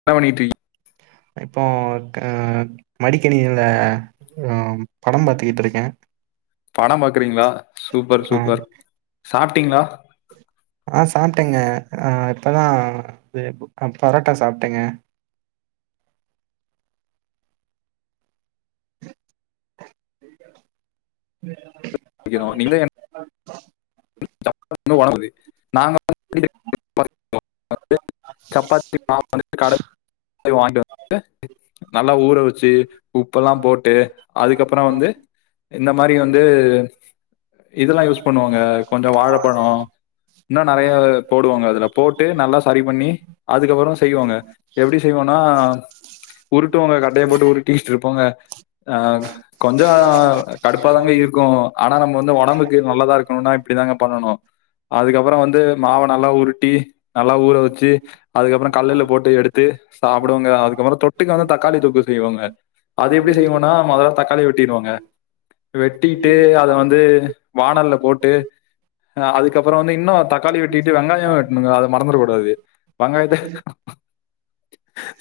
என்னா பண்ணிகிட்ரிகி இப்போ க மடிக்கணினில அ ம் படம் பாத்துக்கிட்ருக்கே. படம் பாக்குறிங்ளா சூப்பர் அ சூப்பர் சாப்ட்டிங்ளா? ஆ சாப்ட்டேங்க அ இப்பதா து ப் அ பரோட்டா சாப்ட்டேங்க. உம் [inaudible] டிக்கனு நீங்ளே என் [inaudible] ஒணவுது நாங்க [inaudible] சப்பாத்தி மாவு வந்துட்டு கடைல் [inaudible] வாய்ட்டு [inaudible] நல்லா ஊற வெச்சி உப்பெல்லாம் போட்டு அதுக்கப்புறோ வந்து இந்த மாரி வந்து இதெல்லா யூஸ் பண்ணுவாங்க கொஞ்சோ வாழைப்பழோ இன்னு நறைய அதல போடுவாங்க அதுல போட்டு நல்லா சரி பண்ணி அதுக்கப்புறோ செய்வாங்க. எப்டி செய்வோனா உருட்டுவாங்க கட்டைய போட்டு உருட்டிட்டு இருப்போங்க அ க் கொஞ்சோ கடுப்பாதாங்க இருக்கு ஆனா நம்ம வந்து ஒடம்புக்கு நல்லதா இருக்குணுன்னா இப்பிடி தாங்க பண்ணனு அதுக்கப்புறோ வந்து மாவ நல்லா உருட்டி நல்லா ஊற வெச்சி அதுக்கப்புறோ கல்லுல போட்டு எடுத்து சாப்டுவங்க. அதுக்கப்புறோ தொட்டுக்க வந்து தக்காளி தொக்கு செய்வோங்க. அது எப்டி செய்வோனா மொதல தக்காளி வெ ட்டிருவோங்க வெட்டிட்டு அத வந்து வானல்ல போட்டு அ அதுக்கப்புறோ வந்து இன்னு தக்காளி வெட்டிட்டு வெங்காயோ வெட்ணுங்க அத மறந்துட கூடாது. வங்காயத்த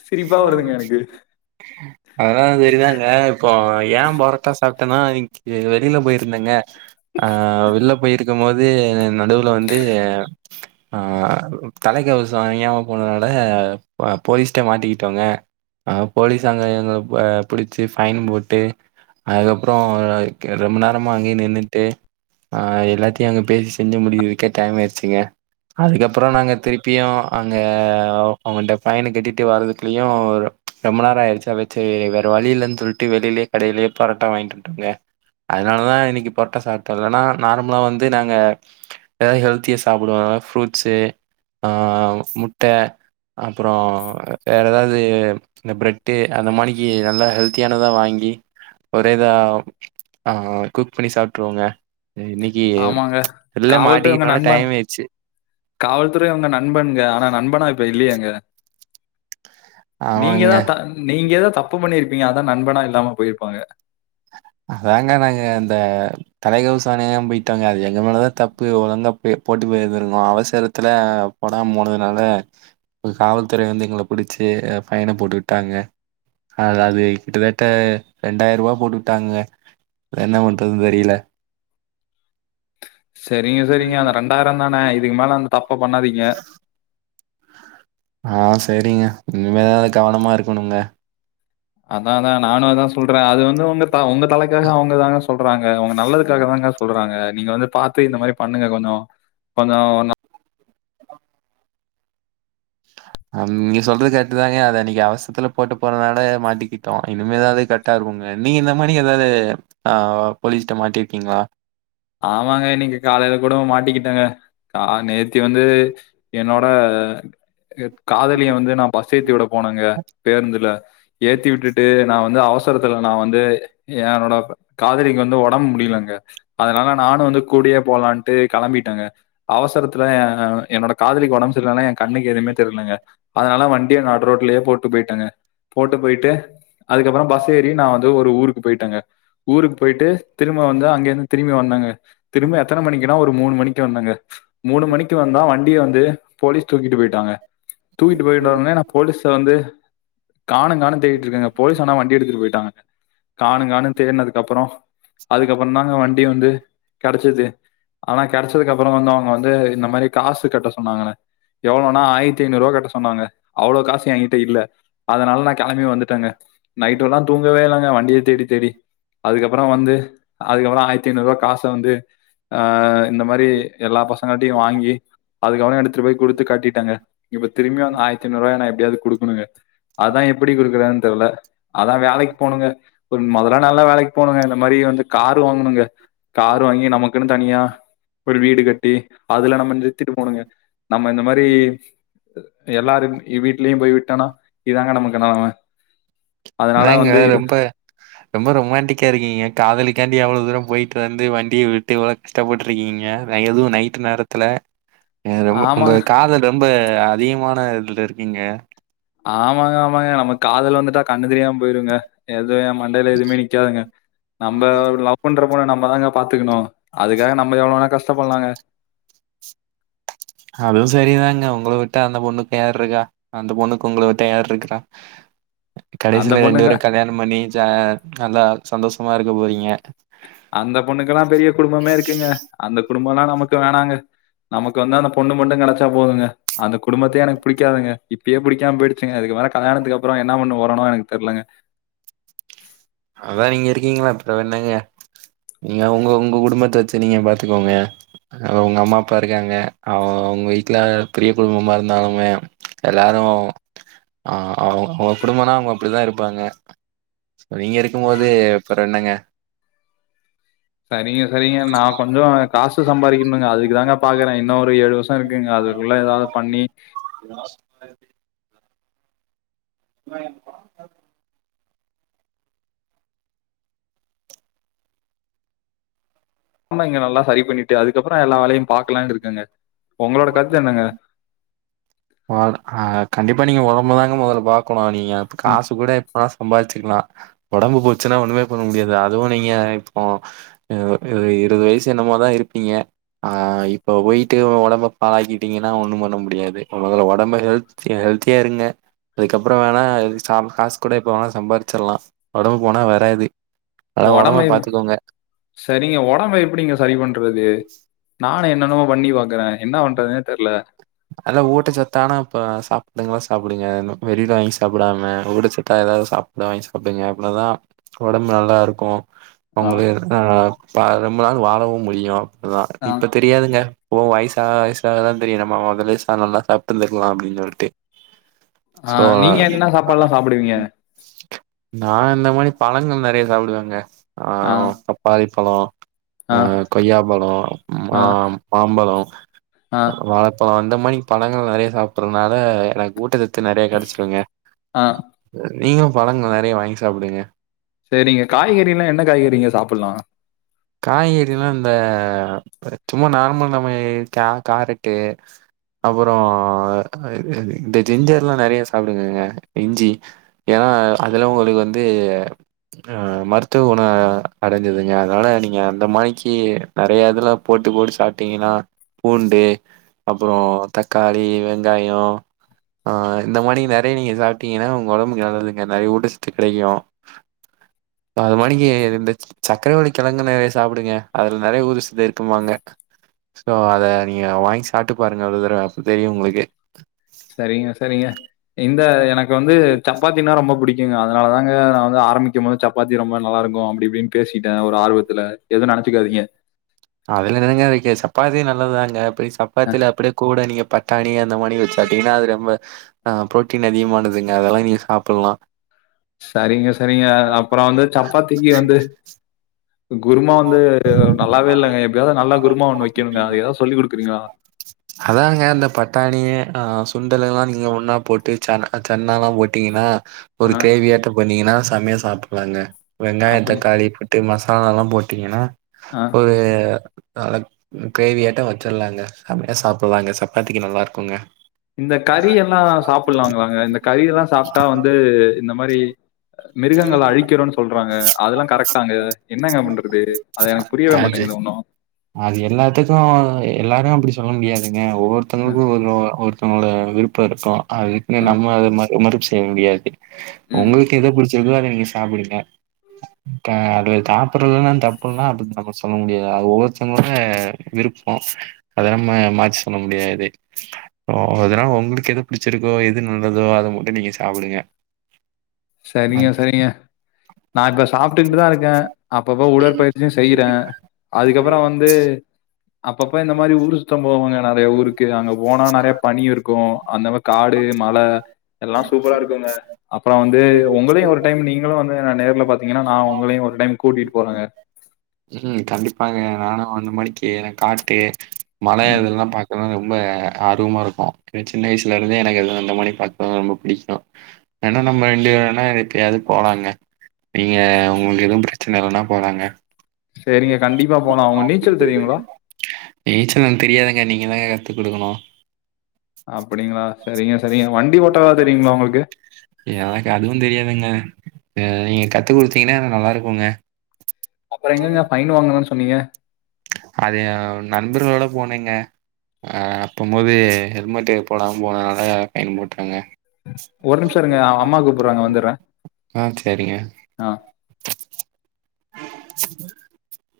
சிரிப்பா வருதுங்க எனக்கு. அதல்லா செரிதாங்க இப்போ ஏ பொரட்டா சாப்ட்டனா இன்க்கு வெளில போயிருந்தங்க. அ வெள்ல போயிருக்கம் போது நடுவுல வந்து ஆ தலைக்கவசோ அணியாம போனதுனால ப் அ போலீஸ்ட்ட மாட்டிக்கிட்டோங்க. ஆ போலீஸ் அங்க எங்கள ப புடிச்சு ஃபைன் போட்டு அதுக்கப்புறோ க் ரொம்ப நேரமா அங்யே நின்னுக்ட்டு அ எல்லாத்தியு அங்க பேசி செஞ்சு முடிக்றதுக்கே டைம் ஆயிர்ச்சிங்க. அதுக்கப்புறோ நாங்க திருப்பியு அங்க அவுங்கள்ட ஃபைன கட்டிட்டு வர்துக்குலியு ஒரு ரொம்ப நேரோ ஆய்ருச்சா வெ சேர் வேற வழி இல்லன் சொல்ட்டு வெளிலியே கடைலியே பரோட்டா வாய்ங்ட்டு வந்டோங்க. அதனாலதா இன்னிக்கு பரொட்டா சாப்ட்டோ இல்லனா நார்மலா வந்து நாங்க ஏதாவது ஹெல்த்தியா சாப்புடுவே ஆன ஃப்ரூட்ஸ்சு ஆ முட்ட அப்புறோ வேற எதாவது இந்த பிரெட்டு அந்த மானிக்கு நல்லா ஹெல்த்தியான தா வாங்கி ஒரே தா ஆ குக் பண்ணி சாப்ட்டுருவோங்க இன்னைக்கி ஆமாங்க. வெள்ள காவல்துறை உங்க மாட்டிக்கிட்டோனா நண்பன். டைம் ஆச்சு காவல்துறை ஒங்க நண்பங்க ஆனா நண்பனா இப்ப இல்லையேங்க நீங்க ஆமாங்க தா த நீங்க ஏதா தப்பு பண்ணிருப்பீங்க அதா நண்பனா இல்லாம போயிருப்பாங்க அதாங்க நாங்க இந்த தலைகவசோ அணியாம போயிட்டோங்க அது எங்க மேலதா தப்பு ஒழுங்கா போ போட்டு போயிருந்திருக்கோனு அவேசரத்துல போடாம போனதுனால காவல்துறை வந்து எங்கள புடுச்சு பைய்ண போட்டுட்டாங்க அதாது கிட்டத்தட்ட ரெண்டாயிர ரூபா போட்டு விட்டாங்க என்ன பண்றதுன்னு தெரியேல செரிங்க செரிங்க அந்த ரெண்டாயிர தானே இதுக்கு மேல அந்த தப்ப பண்ணாதீங்க ஆ செரிங்க இனிமேதா கவனமா இருக்கணுங்க அதா அதா நானு அதா சொல்றே அது வந்து உங்க ஒங்க தலைக்காக அவுங்க தாங்க சொல்றாங்க உங்க நல்லதுக்காக தாங்க சொல்றாங்க நீங்க வந்து பாத்து இந்த மாரி பண்ணுங்க கொஞ்சோ கொஞ்சோ நீங்க சொல்றது கரெக்டு தாங்க அத அன்னைக்கு அவசத்துல போட்டு போறதுனால மாட்டிக்கிட்டோ இனிமேதா அதாது க டருவுங்க நீங்க இந்த மாரி ஏதாவது ஆ போலீஸ்ட்ட மாட்டி இருக்கீங்களா ஆமாங்க இன்னகி காலையில கூட மாட்டிக்கிட்டேங்க ஆ நேத்தி வந்து என்னோட காதலிய வந்து நா பஸ் ஏத்தி விட போனேங்க பேருந்துல ஏத்தி விட்டுட்டு நா வந் து அவசோரத்துல நா வந்து என்னோட காதலிக்கு வந்து ஒடம்பு முடியலெங்க அதனால நானு வந்து கூடயே போலான்ட்டு கெளம்பிட்டேங்க அவசரத்துல எ என்னோட காதலிக்கு ஒடம்பு செரியல்லைனனோ என் கண்ணுக்கு எதுவுமே தெர்லங்க அதனால வண்டிய நடு ரோட்லயே போட்டு போயிட்டேங்க போட்டு போயிட்டு அதுக்கப்புறோ பஸ் ஏரி நா வந்து ஒரு ஊருக்கு போயிட்டேங்க ஊருக்கு போயிட்டு திரும்ப வந்து அங்கேந்து திரும்பி வந்தெங்க திரும்பி எத்தன மணிக்கக்குனா ஒரு மூணு மணிக்கு வந்தெங்க மூணு மணிக்கு வந்தா வண்டிய வந்து போலீஸ் தூக்கிட்டு போயிட்டாங்க தூக்கிட்டு போயிட்டோனே வே நா போலீஸ்ல வந்து காணோங் காணோங் தேடிட்டு இருக்கெங்க போலீஸ் ஆனா வண்டி எடுத்துட்டு போயிட்டாங்கனு காணோங் காணோங் தேடினதுக்கு அப்றோ அதுக்கப்றோ தாங்க வண்டி வந்து கெடச்சது ஆனா கெடச்சதுக்கு அப்புறோ வந்து அவுங்க வந்து இந்த மாரி காசு கட்ட சொன்னாங்கென்ன எவ்வளோனா ஆயிரத்தி ஐநூறு ரூபா கட்ட சொன்னாங்க அவ்ளோ காசு ஏன்க்கிட்ட இல்ல அதனால நா கெளம்பி வந்துடேங்க நைட் எல்லா தூங்கவே இல்லங்க வண்டியே தேடி தேடி அதுக்கப்புறோ வந்து அதுக்கப்புறோ ஆயிரத்தி ஐநூறு ரூபா காச வந்து அ இந்த மாரி எல்லா பசங்கள்ட்டையு வாங்கி அதுக்கவனே எடுத்து போய் குடுத்து காட்டிட்டேங்க இப்ப திரும்பியு ஆயிரத்து ஐநூ ரூபாய எப்படியாவது குடுக்கணுங்க அதா எப்டி குடுக்குறாங்கன்னு தெர்ல அதா வேலைக்கு போணுங்க ஒரு மொதெல்ல நல்லா வேலைக்கு போணுங்க இந்த மாரி வந்து காரு வாங்கணுங்க காரு வாங்கி நமக்குன்னு தனியா ஒரு வீடு கட்டி அதுல நம்ம நிறுத்திட்டு போணுங்க நம்ம இந்த மாரி எல்லாரு வீட்லயு போய் விட்டோனா இதாங்க நமக்கு நிலம அதனால என்னங்க வந்து இ ரொம்ப ரொம்ப ரொமண்டிக்கா இருக்கிங்க காதலிக்காண்டி எவ்ளோ தூரோ போயிட்டு வந்து வண்டிய விட்டு உ கஷ்டப்பட்டு இருக்கீங்க எதுவு நைட்டு நேரத்துல ஏ ரொம்ப ஒங்க ஆமாங்க, காதல் ரொம்ப அதிகமான இதுல இருக்கீங்க ஆமாங்க ஆமாங்க நம்ம காதலு வந்துட்டா கண்ணு தெரியுமா போயிருங்க எதுவு என் மண்டயில எதுவுமே நிக்காதுங்க நம்ம லவ் பண்ற பொன்ன நம்மதாங்க பாத்துக்கணு அதுக்காக நம்ம எவ்ளோ வேணா கஷ்ட பட்லாங்க அதுவு செரிதாங்க உங்கள விட்ட அந்த பொண்ணுக்கு யாருக்கா அந்த பொண்ணுக்கு உங்கள விட்டா யார் இருக்கா அந்த கடைசில ரெண்டு பொண்ணுங்க பேரு கல்யாணம் பண்ணி ஜா நல்லா சந்தோஷமா இருக்க போறீங்க அந்த பொண்ணுக்குலா பெரிய குடும்பமே இருக்குங்க அந்த குடும்பல்லா நமக்கு வேணாங்க நமக்கு வந்து அந்த பொண்ணு மட்டு கெடைச்சா போதுங்க அந்த குடும்பத்தையே எனக்கு புடிக்காதுங்க இப்பயே புடிக்காம போயிடுச்சுங்க அதுக்கு மேல கல்யாணத்துக்கப்றோ என்ன பண்ண போறேனோ எனக்கு தெர்லங்க அதா நீங்க இருக்கீங்கல அப்றோ என்னங்க நீங்க உங்க உங்க குடும்பத்த வச்சு நீங்க பாத்துக்கோங்க அ உங்க அம்மாப்பா இருக்காங்க அவ்ங்க வீட்ல பெரிய குடும்பமா இருந்தாலுமே எல்லாரு ஆ அவ் அவ்ங்க குடும்பனா அவுங்க அப்டிதா இருப்பாங்க நீங்க இருக்கும்போது அப்றோ என்னங்க சரிங்க சரிங்க நா கொஞ்சோ காசு சம்பாரிக்கணுங்க அதுக்கு தாங்க பாக்குறே இன்னு ஒரு ஏழு வருஷோ இருக்குங்க அதுக்குள்ள ஏதாவ் பண்ணி [inaudible] [inaudible] ஃபுல்லா இங்க நல்லா சரி பண்ணிட்டு அதுக்கப்றோ எல்லா வேலையு பாக்கலான்ட்ருக்கேங்க உங்களோட கருத்து என்னங்க ஆ ஆ கண்டிப்பாக நீங்க ஒடம்பு தாங்க மொதல்ல பாக்கணு நீங்க ம். காசு கூட எப்பாஸ் சம்பாரிச்சுக்கலா ஒடம்பு போச்சுன்னா ஒன்னுமே பண்ண முடியாது அதுவு நீங்க இப்போ இ இ இருபது வயசு என்னமோதா இருக்கீங்க ஆ இப்ப போயிட்டு ஒடம்ப பாழாக்கிட்டீங்கன்னா ஒன்னூ பண்ண முடியாது மொதல ஒடம்ப ஹெல்த் ஹெல்த்தியா இருங்க அதுக்கப்றோ வேணா சா காஸ் கூட போனா சம்பாரிச்சிர்லா ஒடம்பு போனா வராது அதனால ஒடம்ப எப் பாத்துக்கோங்க சரிங்க ஒடம்ப எப்டிங்க சரி பண்றது நா என்னென்னவோ பண்ணி பாக்குறே என்ன பண்றதுனே தெர்ல நல்ல ஊட்டச்சத்தானா ப சாப்டுங்களா சாப்டுங்க வெளியில வாங்கி சாப்டாம ஊட்டச்சத்தா ஏதா சாப் ல்லா வாங்கி சாப்டுங்க அவ்ளதா ஒடம்பு நல்லாருக்கூ உங்களையு ஆ பா ரொம்ப நாள் வாழவு முடியு அப்பதா ஆ, இப்பத் தெரியாதுங்க ஓ வயிசாவ வயிசாவதா தெரியு நம்ம வெளி சானோனா சாப்த்துங்குலா அப்டின் சொல்ட்டு ஆ. சோ நீங்க என்ன சாப்பாடுலாம் சாப்பிடுவீங்க? நா இந்த மாரி பழங்கள் நறைய சாப்டுவேங்க ஆ பப் பாளி பழோ ஆ கொய்யா பழோ ஆ மாம்பழோ ஆ, வாழைப்பழோ இந்த மாரி பழங்கள் நறைய சாப்புட்றனால எனக்கு ஊட்டசத் த்து நறைய கெடைச்சிடுங்க ஆ. நீங்களு பழங்கள் நறைய வாங்கி சாப்டுங்க செரிங்க காய்கற னா என்ன காய்கறிங்க சாப்புல்லா காய்கறிலா இந்த சும்மா நார்மல் நம்ம கா காரட்டு அப்பறோ இந்த ஜிஞ்சர்லா நறைய சாப்டுங்கங்க இஞ்சி ஏனா அதுல உங்களுக்கு வந்து ஆ மருத்துவ குண அடைஞ்சதுங்க அதனால நீ ங்க அந்த மாரிக்கு நறைய இதுலா போட்டு போட்டு சாப்ட்டீங்கன்னா பூண்டு அப்றோ தக்காளி வெங்காயோ ஆ இந்த மாரி நறைய நீங்க சாப்ட்டீங்கன்னா உங்க ஒடம்புக்கு நல்லதுங்க நறைய ஊட்டச்சத்து கெடைக்கூ அது மாரிக்கு இந்த சக்ரவள்ளிக்கெழங்குல சாப்டுங்க அதுல நறைய ஊடுசுது இருக்குமாங்க சோ அத நீங்க வாங்கி சாப்ட்டு பாருங்க ஒரு தரவ தெரியூ உங்களுக்கு செரிங்க செரிங்க இந்த எனக்கு வந்து சப்பாத்தினா ரொம்ப புடிக் ஏங்க அதனால தாங்க நா வந்து ஆரம்பிக்கும் போது சப்பாத்தி ரொம்ப நல்லா இருக்கூ அப்டி இப்டின் பேசிட்டே ஒரு ஆர்வத்துல எது நெனைச்சிக்காதீங்க அதுல என்னங்க இருக்கு சப்பாத்தி நல்லதாங்க அப்டி அ சப்பாத்தில அப்டியே கூட நீங்க பட்டாணி அந்த மாரி வச்சு சாப்ட்டீங்கன்னா அது ரொம்ப அ புரோட்டீன் அதிகமானதுங்க அதெல்லா நீங்க சாப்புல்லா சரிங்க சரிங்க அப்றோ வந்து சப்பாத்திக்கு வந்து குருமா வந்து நல்லாவே இல்லங்க எப்டியாவது நல்லா குருமா ஒண்ணு வெக்கணும்ங்க அது ஏதாது சொல்லி் குடுக்குறீங்களா அதாங்க இந்த பட்டாணி ஆ சுண்டல் எல்லா நீங்க ஒண்ணா போட்டு ச சென்னா எல்லா போ டீன்னா ஒரு ஆ கிரேவியாட்ட பண்ணீங்கன்னா செமைய சாப்பிடலாங்க வெங்காய அப்படி தக்காளி போட்டு மசாலா எல்லா போட்டீங்கன்னா அ ஒரு அதக் கிரேவியாட்ட வச்சிடலாங்க செமையா சாப்பிடலாங்க சப்பாத்திக்கு நல்லா இருக்குங்க இந்த கறி எல்லா சாப்பிடலாங்களாங்க இந்த கறி எல்லா சாப்ட்டா வந்து இந்த மாரி மிருகங்கள அழிக்கிறோன்னு சொல்றாங்க அதெல்லா கரெக்டாங்க என்னங்க பண்றது அத எனக்கு புரியவே அது மாட்டேங்குது ஒண்ணு அது எல்லாத்துக்கு எல்லாரு அப்டி சொல்ல முடியாதுங்க ஒவ்வொருத்தவங்களுக்கு ஒரு த்தவங்களோட விருப்ப இருக்கு அதுக்குன்னே நம்ம அத ம மறுப்பு செய்ய முடியாது ம் உங்களுக் கு எது புடிச்சிருக்கோ அத நீங்க சாப்புடுங்க க அதுல சா சாப்புடறதுலா தப்புனா அப்டி நம்ம சொல்ல முடியாது அது ஒவ்வொருத்தகளோட விருப்போ அத நம்ம மாத்தி சொல்ல முடியாது ஓ அதனால உங்களுக்கு எது பிடிச்சிருக்கோ எது நல்லதோ அத மட்டு நீங்க சாப்டுங்க சரிங்க சரிங்க நா இப்ப சாப்பிட்டுகிட்டு தா இருக்கே அப்பப்ப உடற்பயிற்சியு செய்யறே அதுக்கப்புறோ வந்து அப்பப்ப இந்த மாரி ஊர் சுத்தம் போவங்க நெறைய ஊருக்கு அங்க போனா நெறைய பனி இருக்கு அந்த மா காடு மழ எல்லா சூப்பரா இருக்குங்க அப்பற வந் து உங்களையு ஒரு டைம் நீங்களு வந்து ந நேரல பாத்தீங்கன்னா நா உங்களையு ஒரு டைம் கூட்டிட்டு போறங்க ம் கண்டிப்பாங்க நானு அந்த மாணிக்கு எனக்கு காட்டு மழ ம் இதெல்லா பாக்கனுன்னு ரொம்ப ஆர்வமா இருப்போ எ சின்ன வயசுல இருந்தே எனக்கு அது அந்த மாரி பாக்கனா ரொம்ப புடிக்கு ஏன்னா நம்ம [unintelligible] இருக்கு அது போலாங்க நீங்க உங்களுக்கு எதுவு பிரச்சனை இல்லன்னா போலாங்க சேரிங்க கண்டிப்பா போலா உங்க நீச்சல் தெரியுங்களா நீச்சல் எனக்கு தெரியாதுங்க நீங்க தாங்க கத்து குடுக்கணு அப்டிங்களா சரிங்க சரிங்க வண்டி ஓட்டவாது தெரியுங்களா உங்களுக்கு எனக்கு அதுவு தெரியாதுங்க அ நீங்க கத்து குடுத்தீங்கன்னா நல்லா இருக்குங்க அப்புற எங்கங்க பைன் வாங்கனதா சொன்னீங்க அது நண்பர்களோட போனேங்க ஆ போம் போது ஹெல்மெட் போடாம போனனால பைன் போட்டாங்க ஒரு நிமிஷ இருங்க அம்மா கூப்பறாங்க வந்துறே ஆ சரிங்க. ஆ